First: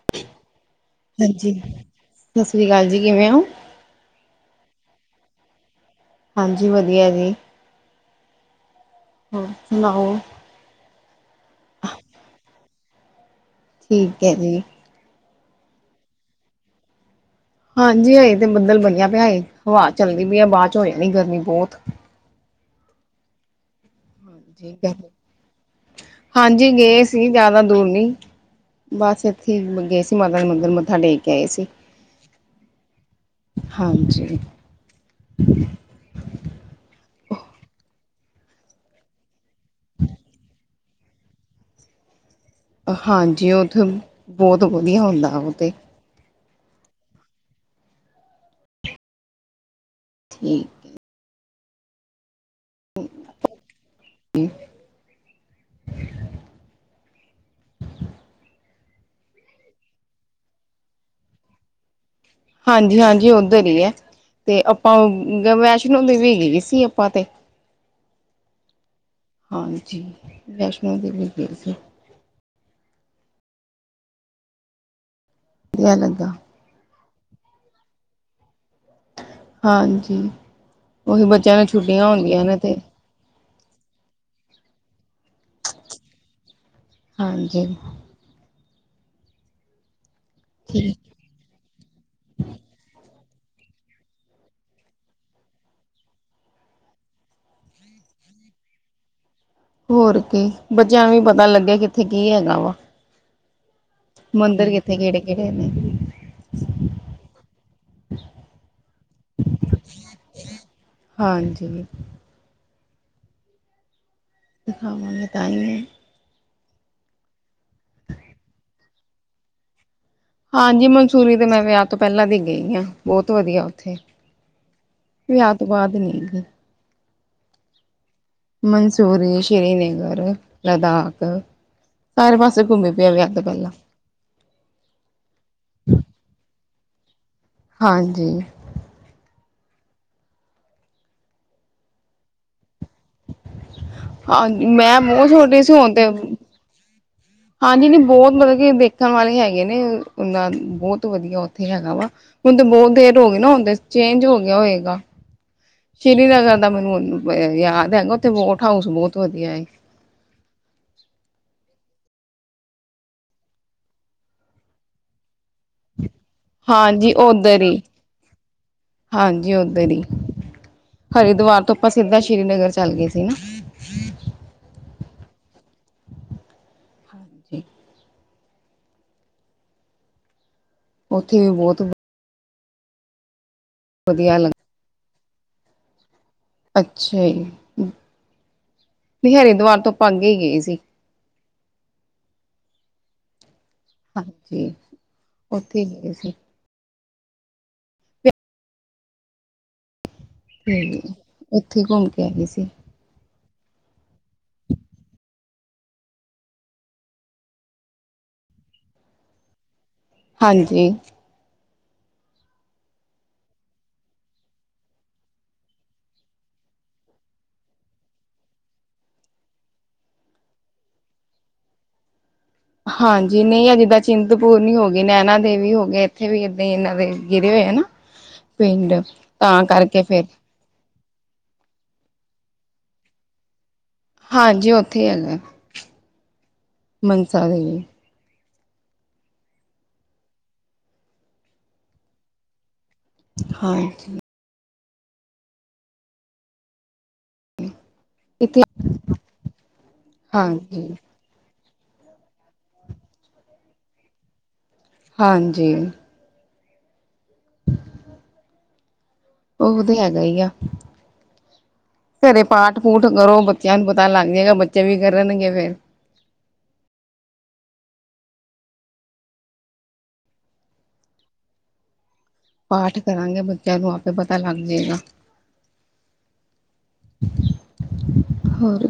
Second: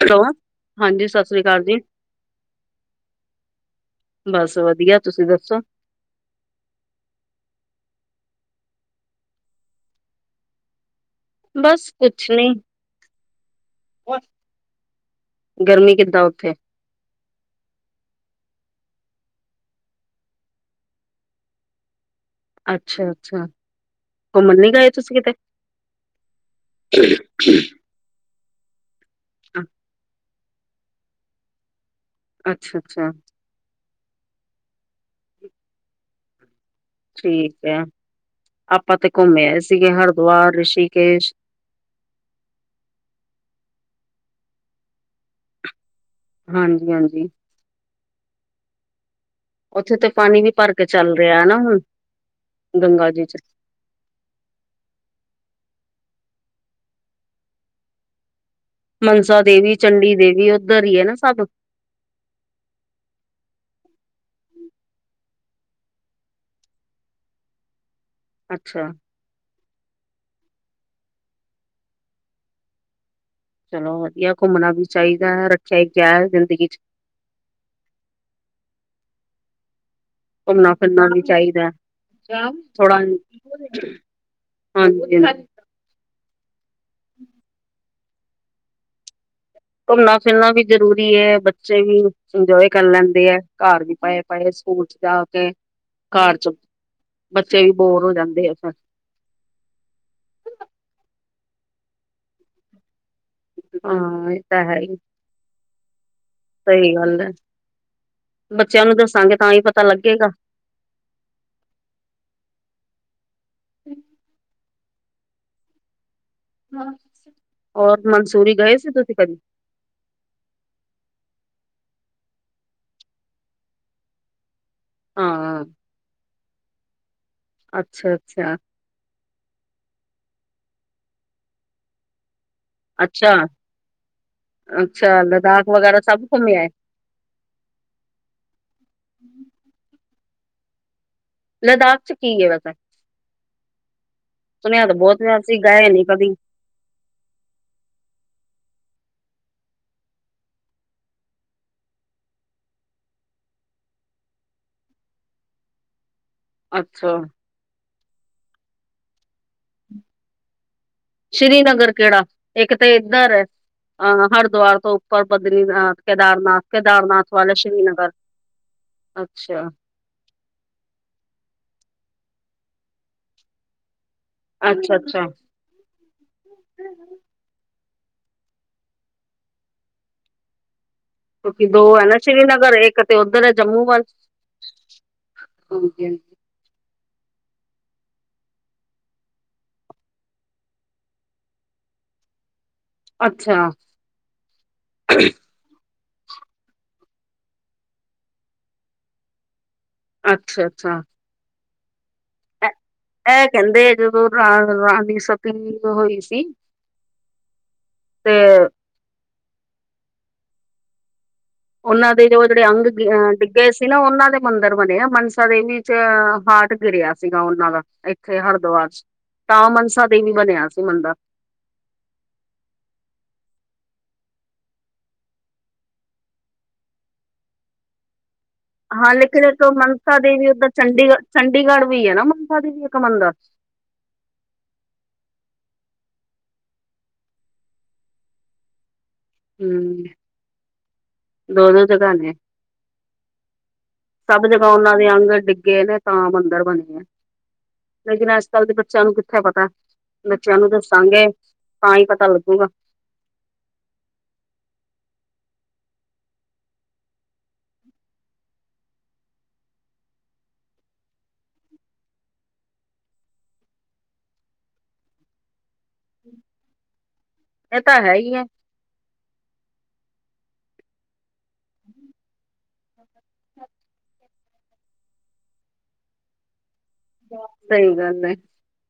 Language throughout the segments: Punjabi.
ਹੈਲੋ, ਹਾਂਜੀ ਸਤਿ ਸ੍ਰੀ ਅਕਾਲ ਜੀ। ਸਤਿ ਸ੍ਰੀ ਅਕਾਲ ਜੀ ਕਿਵੇਂ ਹੋ? ਬਸ ਵਧੀਆ ਤੁਸੀਂ ਦੱਸੋ? ਹਾਂਜੀ ਵਧੀਆ ਜੀ, ਹੋਰ ਸੁਣਾਓ? ਬਸ ਕੁਛ ਨੀ। ਠੀਕ ਹੈ ਜੀ। ਗਰਮੀ ਕਿੱਦਾਂ ਉੱਥੇ? ਹਾਂਜੀ ਹਏੇ ਤੇ ਬੱਦਲ ਬਣਿਆ ਪਿਆ, ਹਵਾ ਚੱਲਦੀ ਪਈ ਆ ਬਾਅਦ ਚ ਹੋ ਜਾਣੀ ਗਰਮੀ ਬਹੁਤ। ਅੱਛਾ, ਅੱਛਾ ਘੁੰਮਣ ਨੀ ਗਏ ਤੁਸੀਂ ਕਿਤੇ? ਹਾਂਜੀ ਗਏ ਸੀ ਜ਼ਿਆਦਾ ਦੂਰ ਨੀ। ਬਸ ਇੱਥੇ ਹੀ ਗਏ ਸੀ ਮਾਤਾ ਦੇ ਮੰਦਰ ਮੱਥਾ ਟੇਕ ਕੇ ਆਏ ਸੀ। ਅੱਛਾ, ਅੱਛਾ ਹਾਂਜੀ। ਠੀਕ ਹੈ, ਆਪਾਂ ਤੇ ਘੁੰਮੇ ਆਏ ਸੀਗੇ ਹਰਿਦੁਆਰ, ਰਿਸ਼ੀਕੇਸ਼ ਹਾਂਜੀ, ਉੱਥੇ ਬਹੁਤ ਵਧੀਆ ਹੁੰਦਾ ਵਾ ਔਥੇ ਹਾਂਜੀ, ਹਾਂਜੀ ਉੱਥੇ ਤੇ ਪਾਣੀ ਵੀ ਠੀਕ। ਭਰ ਕੇ ਚੱਲ ਰਿਹਾ ਨਾ ਹੁਣ, ਗੰਗਾ ਜੀ ਚ। [inaudible] ਮਨਸਾ ਦੇਵੀ, ਚੰਡੀ ਦੇਵੀ ਏਧਰ ਹੀ ਏ ਨਾ ਸਭ। ਹਾਂਜੀ, ਹਾਂਜੀ ਉੱਧਰ ਹੀ ਹੈ ਤੇ ਆਪਾਂ ਵੈਸ਼ਨੋ ਦੇਵੀ ਗ ਸੀ ਆਪਾਂ ਤੇ। ਅੱਛਾ। ਹਾਂਜੀ ਵੈਸ਼ਨੋ ਦੇਵੀ ਗਏ ਸੀ। ਚਲੋ ਵਧੀਆ ਘੁੰਮਣਾ ਵੀ ਚਾਹੀਦਾ ਹੈ ਰੱਖਿਆ ਇ ਵਧੀਆ ਕਯਾ ਹੈ ਲੱਗਾ। ਜ਼ਿੰਦਗੀ ਚ। ਹਾਂਜੀ ਘੁੰਮਣਾ ਫਿਰਨਾ ਵੀ ਉਹੀ ਬੱਚਿਆਂ ਨੂੰ ਚਾਹੀਦਾ, ਛੁੱਟੀਆਂ ਹੁੰਦੀਆਂ ਚ ਨੇ ਤੇ ਥੋੜਾ ਹਾਂਜੀ। ਹਾਂਜੀ ਘੁੰਮਣਾ ਫਿਰਨਾ ਵੀ ਠੀਕ ਜ਼ਰੂਰੀ ਹੈ, ਬ ਬੱਚੇ ਵੀ ਇੰਜੋਏ ਕਰ ਲੈਂਦੇ ਅ ਘਰ ਵੀ ਪਾਏ ਪਏ ਸਕੂਲ ਚ ਜਾ ਕੇ ਘਰ ਚ, ਬੱਚੇ ਵੀ ਬੋਰ ਹੋ ਜਾਂਦੇ ਆ ਫਰ ਹੋਰ ਕੀ ਬੱਚਿਆਂ ਨੂੰ ਵੀ ਪਤਾ ਲੱਗੇ ਕਿੱਥੇ ਕੀ ਹੈਗਾ ਵਾ। ਹਾਂ ਇਹ ਤਾਂ ਮੰਦਿਰ ਹੈ ਹੀ। ਕਿੱਥੇ ਕਿਹੜੇ ਕਿਹੜੇ ਨੇ ਸਹੀ ਗੱਲ ਹੈ, ਬੱਚਿਆਂ ਨੂੰ ਦੱਸਾਂਗੇ ਤਾਂ ਹੀ ਪਤਾ ਲੱਗੇਗਾ। ਹਾਂਜੀ। ਦਿਖਾਵਾਂਗੇ ਤਾਂ ਈਏ। ਹੋਰ ਮੰਸੂਰੀ ਗਏ ਸੀ ਤੁਸੀਂ ਕਦੀ? ਹਾਂਜੀ ਮਨਸੂਰੀ ਦੇ ਮੈਂ ਵਿਆਹ ਤੋਂ ਪਹਿਲਾਂ ਦੀ ਗਈ ਹਾਂ ਬਹੁਤ ਵਧੀਆ ਉੱਥੇ। ਵਿਆਹ ਹਾਂ ਤੋਂ ਬਾਅਦ ਨੀ? ਅੱਛਾ, ਅੱਛਾ ਮੰਸੂਰੀ, ਸ਼੍ਰੀਨਗਰ, ਲਦਾਖ। ਸਾਰੇ ਪਾਸੇ ਘੁੰਮੀ ਪਿਆ ਅੱਛਾ ਵੀਯਾਹ ਤੋ ਪਹਲਾਂ। ਅੱਛਾ, ਲਦਾਖ ਵਗੈਰਾ ਸਭ ਘੁੰਮ ਆਏ। ਹਾਂਜੀ ਲਦਾਖ ਚ ਕੀ ਹੈ ਵੈਸਾ, ਹਾਂਜੀ ਸੁਣਿਆ ਤਾਂ ਮੈਂ ਬਹੁਤ ਯਾਰ ਸੀ ਛੋਟੀ ਗਏ ਹੁਣ ਨੀ ਤੇ ਕਦੀ। ਹਾਂਜੀ ਨਹੀਂ ਬਹੁਤ ਮਤਲਬ ਕਿ ਵੇਖਣ ਵਾਲੇ ਹੈਗੇ ਨੇ ਉਹਨਾ ਦੇ ਬਹੁਤ ਵਧੀਆ ਉੱਥੇ ਹੈਗਾ ਵਾ। ਹੁਣ ਤਾਂ ਬਹੁਤ ਦੇਟ ਹੋ ਗਏ ਨਾ ਹੁਣ ਚੇਂਜ ਹੋ ਗਿਆ ਹੋਏਗਾ, ਸ੍ਰੀਨਗਰ ਦਾ ਮੈਨੂੰ ਅੱਛਾ ਹੁਣ ਅ ਯਾਦ ਹੈਗਾ ਉੱਥੇ ਬੋਟ ਹਾਊਸ ਬਹੁਤ ਵਧੀਆ ਏ। ਸ਼੍ਰੀਨਗਰ ਕਿਹੜਾ ਇੱਕ ਤੇ ਇੱਧਰ ਹੈ ਅਹ ਹਰਿਦੁਆਰ ਤੋਂ ਪਰ ਬਦਰੀਨਾਥ, ਕੇਦਾਰਨਾਥ- ਹਾਂਜੀ ਕੇਦਾਰਨਾਥ ਵਾਲਾ ਉੱਧਰ ਹੀ ਸ਼੍ਰੀਨਗਰ, ਅੱਛਾ। ਹਰਿਦਵਾਰ ਤੋਂ ਆਪਾਂ ਸਿੱਧਾ ਸ਼੍ਰੀਨਗਰ ਚੱਲ ਗਏ ਸੀ ਨਾ। ਅੱਛਾ, ਅੱਛਾ। ਜੀ। ਉੱਥੇ ਵੀ ਕਿਉਂਕਿ ਦੋ ਬਹੁਤ ਹੈ ਨਾ ਸ਼੍ਰੀਨਗਰ, ਇੱਕ ਤੇ ਓਧਰ ਹੈ ਜੰਮੂ ਵੱਲ ਵਧੀਆ ਲੱਗ ਅੱਛਾ ਜੀ, ਨਹੀ ਹਰਿਦੁਵਾਰ ਤੋਂ ਆਪਾਂ ਅੱਗੇ ਹੀ ਗਏ ਸੀ। ਅੱਛਾ। ਹਾਂਜੀ, ਉੱਥੇ ਹੀ ਗਏ ਸੀ। ਅੱਛਾ ਤੇ ਅੱਛਾ ਉੱਥੇ ਹੀ ਘੁੰਮ ਕੇ ਆ ਗਏ ਸੀ। ਇਹ ਇਹ ਕਹਿੰਦੇ, ਜਦੋਂ ਰਾ ਰਾਣੀ ਦੀ ਸਤੀ ਹੋਈ ਸੀ ਤੇ, ਹਾਂਜੀ। ਉਹਨਾਂ ਦੇ ਜੋ ਜਿਹੜੇ ਅੰਗ ਡਿੱਗੇ ਸੀ ਨਾ, ਉਹਨਾਂ ਦੇ ਮੰਦਿਰ ਬਣੇ ਆ ਮਨਸਾ ਦੇਵੀ ਚ ਹਾਰਟ ਗਿਰਿਆ। ਸੀਗਾ ਉਹਨਾਂ ਦਾ ਇੱਥੇ ਹਰਿਦੁਆਰ ਚ, ਤਾਂ ਮਨਸਾ ਦੇਵੀ ਬਣਿਆ ਸੀ ਮੰਦਿਰ। ਹਾਂਜੀ, ਨਹੀਂ ਆ ਜਿੱਦਾਂ ਚਿੰਤਪੁਰਨੀ ਹੋ ਗਈ, ਨੈਨਾ ਦੇਵੀ ਹੋ ਗਏ, ਇੱਥੇ ਵੀ ਏਦਾਂ ਹੀ ਇਹਨਾਂ ਦੇ ਗਿਰੇ ਹੋਏ ਹਨ ਨਾ? [inaudible] ਹਾਂ ਲੇਕਿਨ, ਇੱਕ ਤਾਂ ਕਰਕੇ ਮਨਸਾ ਫਿਰ ਦੇਵੀ ਉੱਧਰ ਚੰਡੀਗੜ੍ਹ, ਚੰਡੀਗੜ੍ਹ ਵੀ ਹੈ ਨਾ ਮਨਸਾ ਦੇਵੀ ਇੱਕ ਮੰਦਿਰ? ਹਾਂਜੀ, ਉੱਥੇ ਹੀ ਹੈਗਾ। ਮੰਨਸਾ ਦੇਵੀ। ਹਮ। ਦੋ-ਦੋ ਜਗਾ ਨੇ। ਹਾਂਜੀ। ਸਭ ਜਗ੍ਹਾ ਉਹਨਾਂ ਦੇ ਅੰਗ ਡਿੱਗੇ ਨੇ, ਤਾਂ ਮੰਦਿਰ ਬਣੇ ਆ। ਲੇਕਿਨ ਅੱਜ ਇੱਥੇ ਕੱਲ੍ਹ ਦੇ ਬੱਚਿਆਂ ਨੂੰ ਕਿੱਥੇ ਪਤਾ, ਬੱਚਿਆਂ ਨੂੰ ਹਾਂਜੀ ਦੱਸਾਗੇ। ਤਾਂ ਹੀ ਪਤਾ ਲੱਗੂਗਾ। ਹਾਂਜੀ। ਉਹ ਤੇ ਹੈਗਾ ਈ ਆ। ਘਰੇ ਪਾਠ- ਪੂਠ ਕਰੋ, ਬੱਚਿਆਂ ਨੂੰ ਪਤਾ ਲੱਗ ਜਾਏਗਾ, ਬੱਚੇ ਵੀ ਕਰਨਗੇ ਫੇਰ। ਇਹ ਤਾਂ ਹੈ ਹੀ ਹੈ। ਹਮ। ਪਾਠ ਕਰਾਂਗੇ ਬੱਚਿਆਂ ਨੂੰ ਆਪੇ ਪਤਾ ਲੱਗ ਜਾਏਗਾ। ਸਹੀ ਗੱਲ ਹੈ। ਹੋਰ,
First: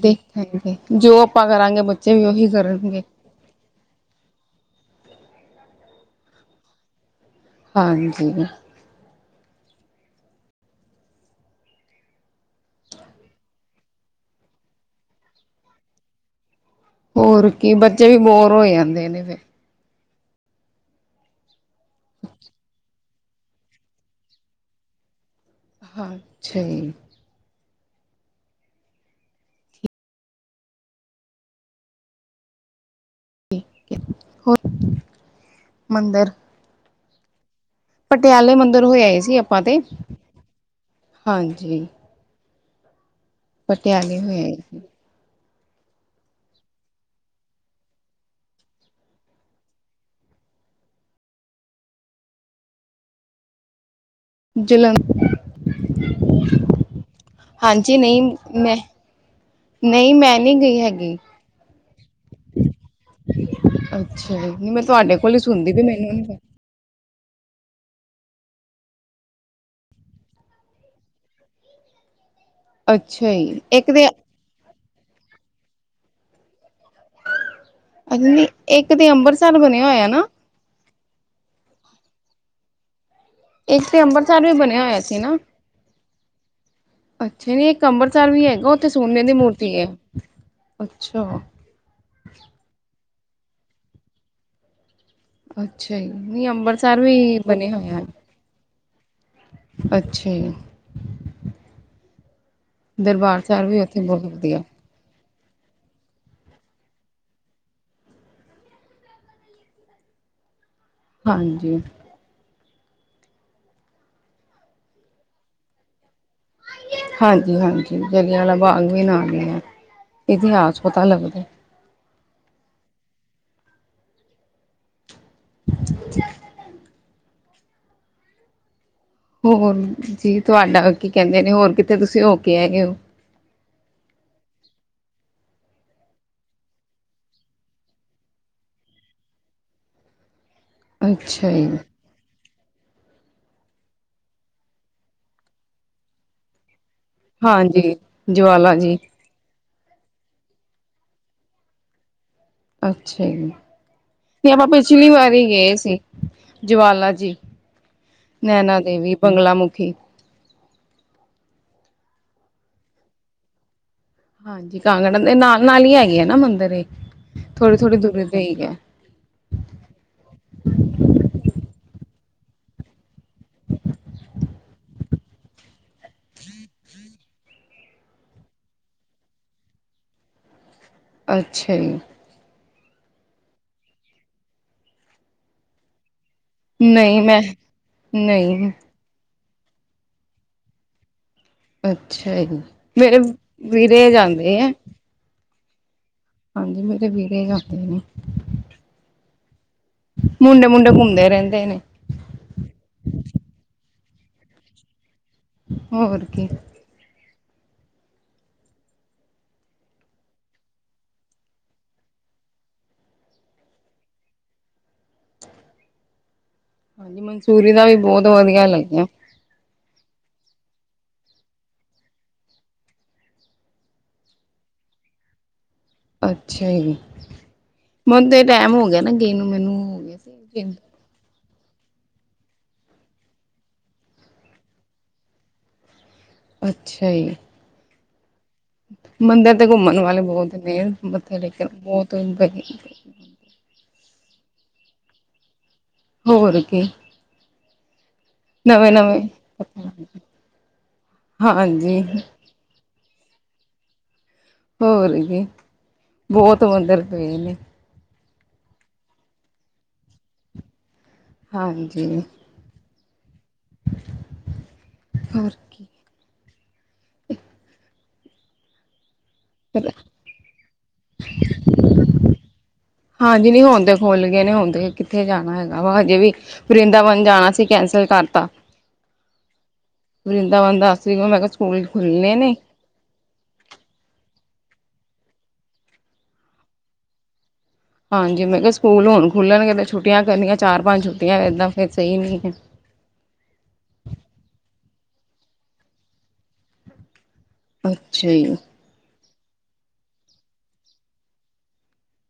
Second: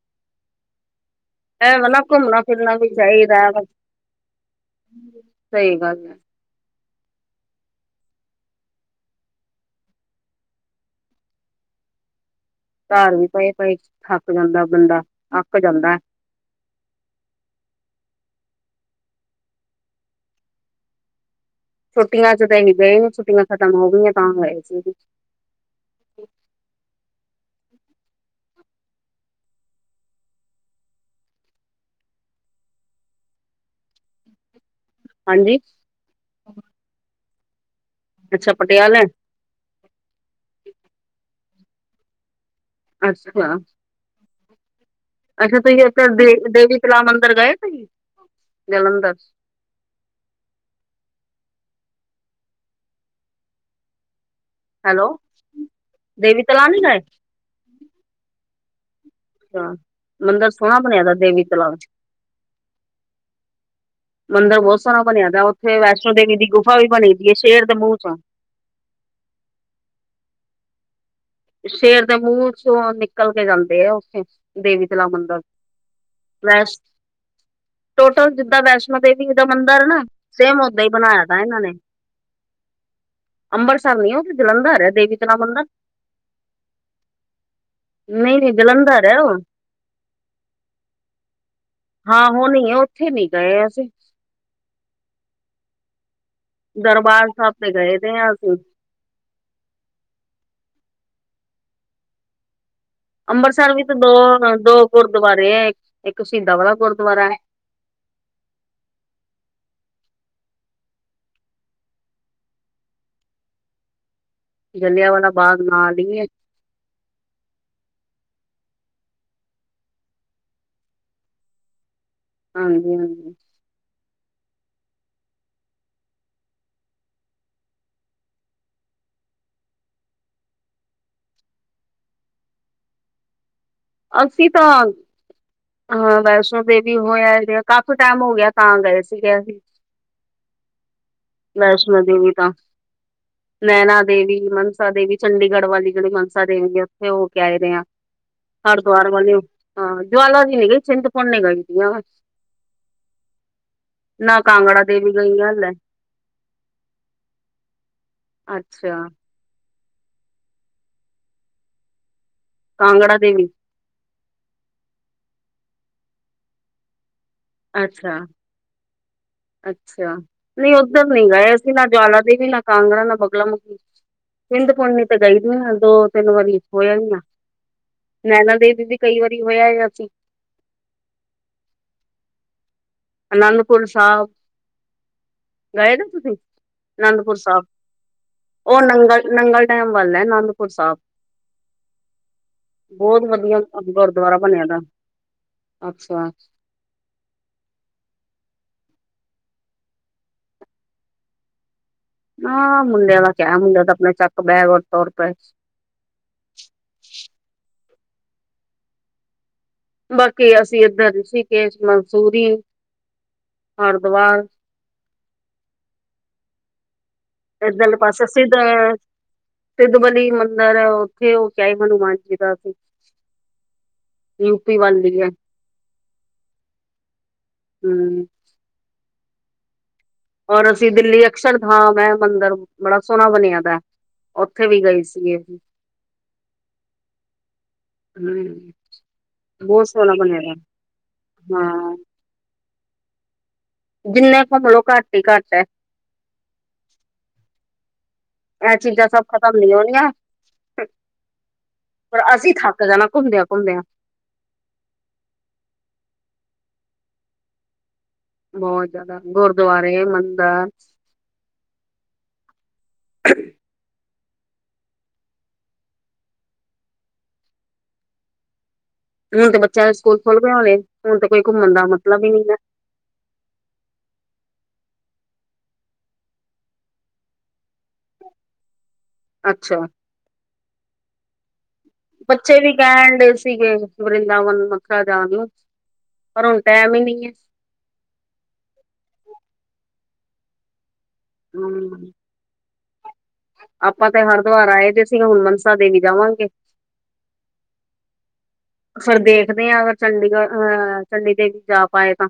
ਦੇਖਣਾ ਬਈ ਦੇਖਣਾ ਜੋ ਇਹ ਕਰਾਂਗੇ ਵਾ ਨਾ ਬੱਚੇ ਵੀ ਘੁੰਮਣਾ ਉਹੀ ਫਿਰਨਾ ਵੀ ਕਰਨਗੇ ਚਾਹੀਦਾ, ਸਹੀ ਗੱਲ ਹੈ। ਹਾਂਜੀ। ਘਰ ਵੀ ਪਏ-ਪਏ, ਥੱਕ ਜਾਂਦਾ ਬੰਦਾ, ਅੱਕ ਜਾਂਦਾ। ਹੋਰ ਕੀ, ਬੱਚੇ ਵੀ ਬੋਰ ਹੋ ਜਾਂਦੇ ਨੇ। ਫਿਰ ਛੁੱਟੀਆਂ ਚ' ਤਾਂ ਅਸੀ ਗਏ ਨੀ, ਛੁਟੀਆਂ ਖਤਮ ਹੋ ਗਈਆਂ, ਤਾਂ ਗਏ ਸੀ ਅਸੀ। ਹਾਂ ਛੀ- ਹੋਰ ਹਾਂਜੀ। ਮੰਦਰ ਪਟਿਆਲੇ ਮੰਦਿਰ ਹੋ ਆਏ ਸੀ ਆਪਾਂ ਤੇ। ਹਾਂਜੀ। ਅੱਛਾ। ਮੈ ਹੋ ਆਈ ਸੀ। ਅੱਛਾ, ਤੁਸੀਂ ਓਧਰ ਦੇ ਦੇਵੀ ਤਲਾ ਮੰਦਿਰ ਗਏ? ਜਲੰਧਰ। ਹੈਲੋ ਜਲੰਧਰ। ਦੇਵੀ ਤਲਾਬ ਨੀ ਗਏ ਹਾਂਜੀ, ਨਹੀਂ ਮੈਂ ਅੱਛਾ, ਨਹੀਂ ਮੈਂ ਮੰਦਿਰ ਨਹੀਂ ਸੋਹਣਾ ਗਈ ਬਣਿਆ ਦਾ ਹੈਗੀ ਦੇਵੀ ਤਲਾ। ਅੱਛਾ ਜੀ ਮੰਦਿਰ ਨਹੀਂ ਬਹੁਤ ਮੈਂ ਸੋਹਣਾ ਤੁਹਾਡੇ ਬਣਿਆ ਕੋਲ ਹੀ ਦਾ, ਸੁਣਦੀ ਉੱਥੇ ਪਈ ਵੈਸ਼ਨੋ ਮੈਨੂੰ ਨੀ ਦੇਵੀ ਦੀ ਪਤਾ ਗੁਫ ਗੁਫਾ ਵੀ ਬਣੀ ਹੋਈ ਹੈ। ਸ਼ੇਰ ਦੇ ਮੂੰਹ ਚੋਂ ਸ਼ੇਰ ਦੇ ਮੂੰਹ ਚੋਂ ਨਿਕਲ ਅੱਛਾ ਕੇ ਜੀ ਜਾਂਦੇ ਇੱਕ ਆ ਤੇ ਉੱਥੇ। ਦੇਵੀ ਤਲਾ ਮੰਦਿਰ। ਪਲੈਸਟ ਟੋਟਲ ਨਹੀਂ ਜਿੱਦਾਂ ਇੱਕ ਵੈਸ਼ਨੋ ਤੇ ਦੇਵੀ ਦਾ ਅੰਬਰਸਰ ਮੰਦਿਰ ਬਣਿਆ ਹੈ ਨਾ, ਹੋਇਆ ਸੇਮ ਔਦਾ ਹੀ ਬਣਾਇਆ ਤ ਇਹਨਾਂ ਨੇ। ਇੱਕ ਅੰਮ੍ਰਰਤਸਰ ਨ, ਉਹ ਤੇ ਅੰਬਰਸਰ ਵੀ ਜਲੰਧਰ ਬਣਿਆ ਹੈ ਹੋਇਆ ਦੇਵੀ ਸੀ ਤੇ ਨਾ ਨ ਮੰਦਿਰ। ਅੱਛਾ। ਨਹੀਂ ਇੱਕ ਅੰਬ੍ਰਿਤਸਰ ਨਹੀਂ ਵੀ ਨਹੀਂ ਹੈਗਾ, ਉੱਥੇ ਜਲੰਧਰ ਹੈ ਸੋਨੇ ਦੀ ਉਹ ਮੂਰਤੀ ਐ, ਅੱਛਾ। ਆਹੋ ਹੋਣੀ ਐ, ਉੱਥੇ ਨੀ ਗਏ ਅਸੀਂ। ਅੱਛਾ ਜੀ, ਨਹੀਂ ਅੰਬਰਸਰ ਦਰਬਾਰ ਵੀ ਸਾਹਿਬ ਬਣੇ ਤੇ ਹੋਏ ਗਏ ਐ। ਦੇ ਹਾਂ ਅਸੀਂ ਅੱਛਾ ਜੀ। ਦਰਬਾਰ ਸਾਹਿਬ ਅੰਮ੍ਰਿਤਸਰ ਵੀ ਵਿੱਚ ਉੱਥੇ ਬਹੁਤ ਦੋ, ਵਧੀਆ ਦੋ ਗੁਰਦੁਆਰੇ ਐ, ਇੱਕ ਸ਼ਹੀਦਾਂ ਵਾਲਾ ਗੁਰਦੁਆਰਾ ਐ। ਹਾਂਜੀ। ਜਲਿਆਂਵਾਲਾ ਬਾਗ਼ ਨਾਲ ਹੀ ਐ। ਹਾਂਜੀ- ਹਾਂਜੀ ਜਲਿਆਂਵਾਲਾ ਬਾਗ ਵੀ ਨਾਲ ਈ ਐ, ਇਤਿਹਾਸ ਪਤਾ ਲੱਗਦਾ। ਹਾਂਜੀ- ਹਾਂਜੀ। [inaudible] ਹੋਰ ਜੀ ਤੁਹਾਡਾ ਕੀ ਕਹਿੰਦੇ ਨੇ ਹੋਰ ਕਿਥੇ ਤੁਸੀਂ ਹੋ ਕੇ ਆਗੇ ਹੋ? ਅਸੀਂ ਤਾਂ ਹਾਂ, ਵੈਸ਼ਨੋ ਦੇਵੀ ਹੋਇਆ ਹੈਗਾ, ਕਾਫੀ ਟਾਈਮ ਹੋ ਗਿਆ ਤਾਂ ਗਏ ਸੀਗੇ ਅਸੀਂ। ਅੱਛਾ ਜੀ ਵੈਸ਼ਨੋ ਦੇਵੀ ਤਾਂ ਨੈਣਾ ਦੇਵੀ, ਮਨਸਾ ਦੇਵੀ ਚੰਡੀਗੜ੍ਹ ਵਾਲੀ ਜਿਹੜੀ ਮਨਸਾ ਦੇਵੀ ਆ। ਉੱਥੇ ਹੋ ਕੇ ਆਏ ਵੈ ਆ। ਹਾਂਜੀ ਜਵਾਲਾ ਜੀ ਹਰਿਦੁਆਰ ਵਾਲਿਓ, ਹਾਂ ਜਵਾਲਾ ਜੀ ਨੀ ਗਏ, ਚਿੰਤਪੁਰਨੀ ਗਏ ਦੀ ਆਂ ਮੈਂ। ਅੱਛਾ ਜੀ। ਨਾ ਤੇ ਆਪਾਂ ਕਾਂਗੜਾ ਪਿਛਲੀ ਦੇਵੀ ਗਈ ਵਾਰੀ ਆ ਹਲੇ ਗਏ ਸੀ, ਜਵਾਲਾ ਜੀ। ਨੈਣਾ ਅੱਛਾ ਦੇਵੀ, ਬੰਗਲਾ ਮੁੁਖੀ। ਕਾਂਗੜਾ ਦੇਵੀ ਹਾਂਜੀ। ਕਾਂਗੜਾ ਦੇ ਨਾਲ ਨਾਲ ਹੀ ਹੈਗੇ ਆ ਨਾ ਮੰਦਿਰ ਇਹ ਥੋੜੀ ਥੋੜ੍ਹੀ ਅੱਛਾ ਦੂਰੀ ਤੇ ਹੀ ਐ। ਅੱਛਾ। ਨਹੀਂ ਉੱਧਰ ਨਹੀਂ ਗਏ ਅਸੀਂ ਨਾ ਜਵਾਲਾ ਦੇਵੀ ਨਾ ਕਾਂਗੜਾ ਨਾ ਬਗਲਾ ਮੁਖੀ। ਚਿੰਤਪੁਰਨੀ ਤਾ ਗਈ ਵੋਂ, ਦੋ ਤਿੰਨ ਵਾਰੀ ਹੋ ਆਈ ਆ ਨੈਣਾ ਦੇਵੀ ਵੀ ਕਈ ਵਾਰੀ ਹੋ ਆਏ ਅਸੀਂ। ਅੱਛਾ ਜੀ। ਆਨੰਦਪੁਰ ਸਾਹਿਬ ਗਏ ਵੇ ਤੁਸੀਂ ਨਹੀਂ ਅਨੰਦਪੁਰ ਮੈਂ ਸਾਹਿਬ, ਨਹੀਂ ਉਹ ਨੰਗਲ ਨੰਗਲ ਡੈਮ ਵੱਲ ਐ ਆਨੰਦਪੁਰ ਸਾਹਿਬ। ਅੱਛਾ ਜੀ ਮੇਰੇ ਬਹੁਤ ਵਧੀਆ ਵੀਰੇ ਗੁਰਦੁਆਰਾ ਜਾਂਦੇ ਬਣਿਆ ਆ ਦਾ। ਅੱਛਾ। ਹਾਂਜੀ, ਮੇਰੇ ਵੀਰੇ ਜਾਂਦੇ ਨੇ। ਮੁੰਡੇ ਮੁੰਡੇ ਘੁੰਮਦੇ ਰਹਿੰਦੇ ਨੇ। ਹਾਂ, ਮੁੰਡਿਆਂ ਦਾ ਕਿਆ ਹੁੰਦਾ, ਇਹ ਤਾਂ ਆਪਣੇ ਚੱਕ ਬੈਗ ਔਰ ਤੁਰ ਪਏ। ਹੋਰ ਕੀ। ਬਾਕੀ ਅਸੀਂ ਇੱਧਰ, ਰਿਸ਼ੀਕੇਸ, ਮਨਸੂਰੀ, ਹਰਿਦੁਆਰ ਹਾਂਜੀ, ਮਨਸੂਰੀ ਦਾ ਵੀ ਬਹੁਤ ਵਧੀਆ ਲੱਗਿਆਂ। ਤਿਦ ਬਲੀ ਮੰਦਿਰ ਐ, ਉੱਥੇ ਉਹ ਕਿਆ ਸੀ ਹਨੂੰਮਾਨ ਜੀ ਦਾ ਅਸੀ। ਯੂਪੀ ਵਲ ਹੀ ਹੈ। ਅੱਛਾ ਜੀ, ਹਮ ਮੈਂਨੂੰ ਤੇ ਟੈਮ ਹੋ ਗਿਆ ਨਾ ਗਈ ਨੂੰ, ਮੈਨੂੰ ਹੋ ਗਿਆ ਸੀ ਔਰ ਅਸੀਂ ਦਿੱਲੀ ਅਕਸ਼ਰ ਧਾਮ ਐ ਮੰਦਿਰ ਬੜਾ ਸੋਹਣਾ ਬਣਿਆ ਵਾਂ, ਉੱਥੇ ਵੀ ਗਏ ਸੀਗੇ ਅਸੀਂ। ਅੱਛਾ ਜੀ। ਹੂੰ ਮੰਦਿਰ ਤੇ ਘੁੰਮਣ ਵਾਲੇ ਬਹੁਤ ਨੇ, ਮੱਥੇ ਟੇਕਣ ਹਾਂ ਬਹੁਤ ਵਧੀਆ ਜਿੰਨਾ ਘੁੰਮ ਲੋ ਘੱਟ ਹੀ ਘਟ ਐ। ਹੋਰ ਕੀ। ਇਹ ਨਵੇਂ ਚੀਜ਼ਾਂ ਨਵੇਂ ਸਭ ਖਤਮ ਨੀ ਹੋਣੀਆਂ, ਹਾਂਜੀ ਪਰ ਅਸੀਂ ਖਾ ਜਾਣਾ ਘੁੰਮਦਿਆਂ ਘੁੰਮਦਿਆਂ। ਹੋਰ ਗਏ, ਬਹੁਤ ਮੰਦਿਰ ਪਏ ਨੇ। ਬਹੁਤ ਜਿਆਦਾ ਗੁਰਦੁਆਰੇ ਮੰਦਿਰ ਹਾਂਜੀ। [unintelligible] ਹੋਰ ਕੀ ਹੁਣ ਤੇ ਬੱਚਿਆਂ ਦੇ ਸਕੂਲ ਖੁੱਲ ਗਏ ਹੁਣੇ ਹੁਣ ਤੇ ਕੋਈ ਘੁੰਮਣ ਦਾ ਮਤਲਬ ਹੀ ਨੀ ਹੈ। ਹਾਂਜੀ ਹੂਣ ਤੇ ਖੋਲ ਗਏ ਨੇ ਹੁਣਤੇ ਕਿੱਥੇ ਜਾਣਾ ਹੈਗਾ ਵਾ ਹਜੇ ਵੀ ਵਰਿੰਦਾਵਨ ਜਾਣਾ ਸੀ ਕੈਂਸਲ ਕਰਤਾ। ਅੱਛਾ ਵਰਿਦਾਵਨ ਦੱਸ ਵੀ ਮੈਂ ਕਿਹਾ ਸਕੂਲ ਖੁੱਲਣੇ ਨੇ ਟਾਈਮ ਸੀਗੇ ਵਰਿੰਦਾਵਨ ਮਥੁਰਾ ਜਾਣ ਨੂੰ ਪਰ ਹੁਣ ਟੈਮ ਹੀ ਨੀ ਹੈ। ਹਾਂਜੀ ਮੈਂ ਕਿਹਾ ਸਕੂਲ ਹੁਣ ਖੁੱਲ੍ਹਣਗੇ ਤਾਂ ਛੁੱਟੀਆਂ ਕਰਨੀਆਂ ਚਾਰ ਪੰਜ ਛੁੱਟੀਆਂ ਇੱਦਾਂ ਫਿਰ ਹਮ ਸਹੀ ਨਹੀਂ ਹੈ। ਆਪਾਂ ਤੇ ਹਰਿਦੁਆਰ ਆਏ ਦੇ ਸੀ ਹੁਣ ਮਨਸਾ ਦੇਵੀ ਜਾਵਾਂਗੇ। ਅੱਛਾ ਜੀ। ਫਿਰ ਦੇਖਦੇ ਹ ਅਗਰ ਚੰਡੀਗੜ੍ਹ ਅਹ ਚੰਡੀ ਦੇਵੀ ਜਾ ਪਾਏ ਤਾਂ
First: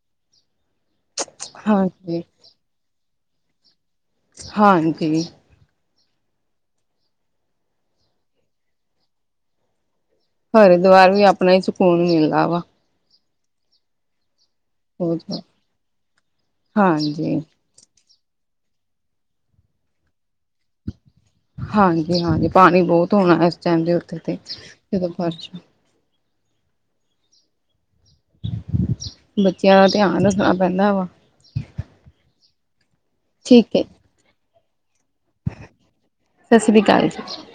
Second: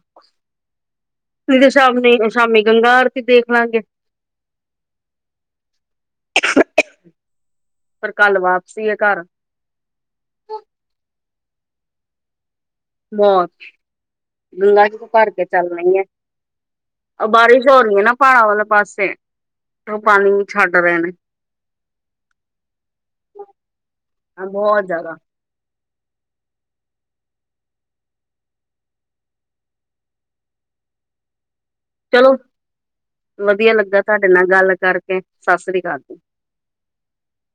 ਨਹੀ ਤੇ ਸ਼ਾਮੀ ਹਾਂਜੀ ਸ਼ਾਮੀ ਗੰਗਾ ਆਰਤੀ ਦੇਖ ਲਾਂਗੇ। ਹਾਂਜੀ। ਪਰ ਕੱਲ ਵਾਪਸੀ ਆ ਘਰ ਹਰਿਦੁਆਰ ਵੀ, ਆਪਣਾ ਹੀ ਸਕੂਨ ਮਿਲਦਾ ਵਾ। ਬਹੁਤ। ਗੰਗਾ ਭਰ ਬਹੁਤ। ਕੇ, ਚੱਲਣੀ ਹੈ, ਉਹ ਹਾਂਜੀ ਬਾਰਿਸ਼। ਜੋੋ ਹੋਰੀ ਏ ਨਾ, ਪਹਾੜਾ ਵਾਲੇ ਪਾਸੇ। ਔ ਪਾਣੀ ਛੱਡ ਰਹੇ ਨੇ ਹਾਂਜੀ- ਹਾਂਜੀ, ਪਾਣੀ ਬਹੁਤ ਹੋਣਾ, ਇਸ ਟਾਈਮ ਦੇ ਉੱਤੇ ਤੇ। ਬਹੁਤ ਜਦੋਂ ਜ਼ਿਆਦਾ ਬਸ਼ ਬੱਚਿਆਂ ਦਾ ਧਿਆਨ, ਰੱਖਣਾ ਪੈਂਦਾ ਵਾ। ਚਲੋ, ਵਧੀਆ ਠੀਕ ਹੈ ਲੱਗਾ। ਤੁਹਾਡੇ ਨਾਲ ਗੱਲ ਕਰਕੇ। ਸਤਿ ਸ੍ਰੀ ਅਕਾਲ ਜੀ। ਸਤਿ ਸ਼੍ਰੀ ਅਕਾਲ ਜੀ।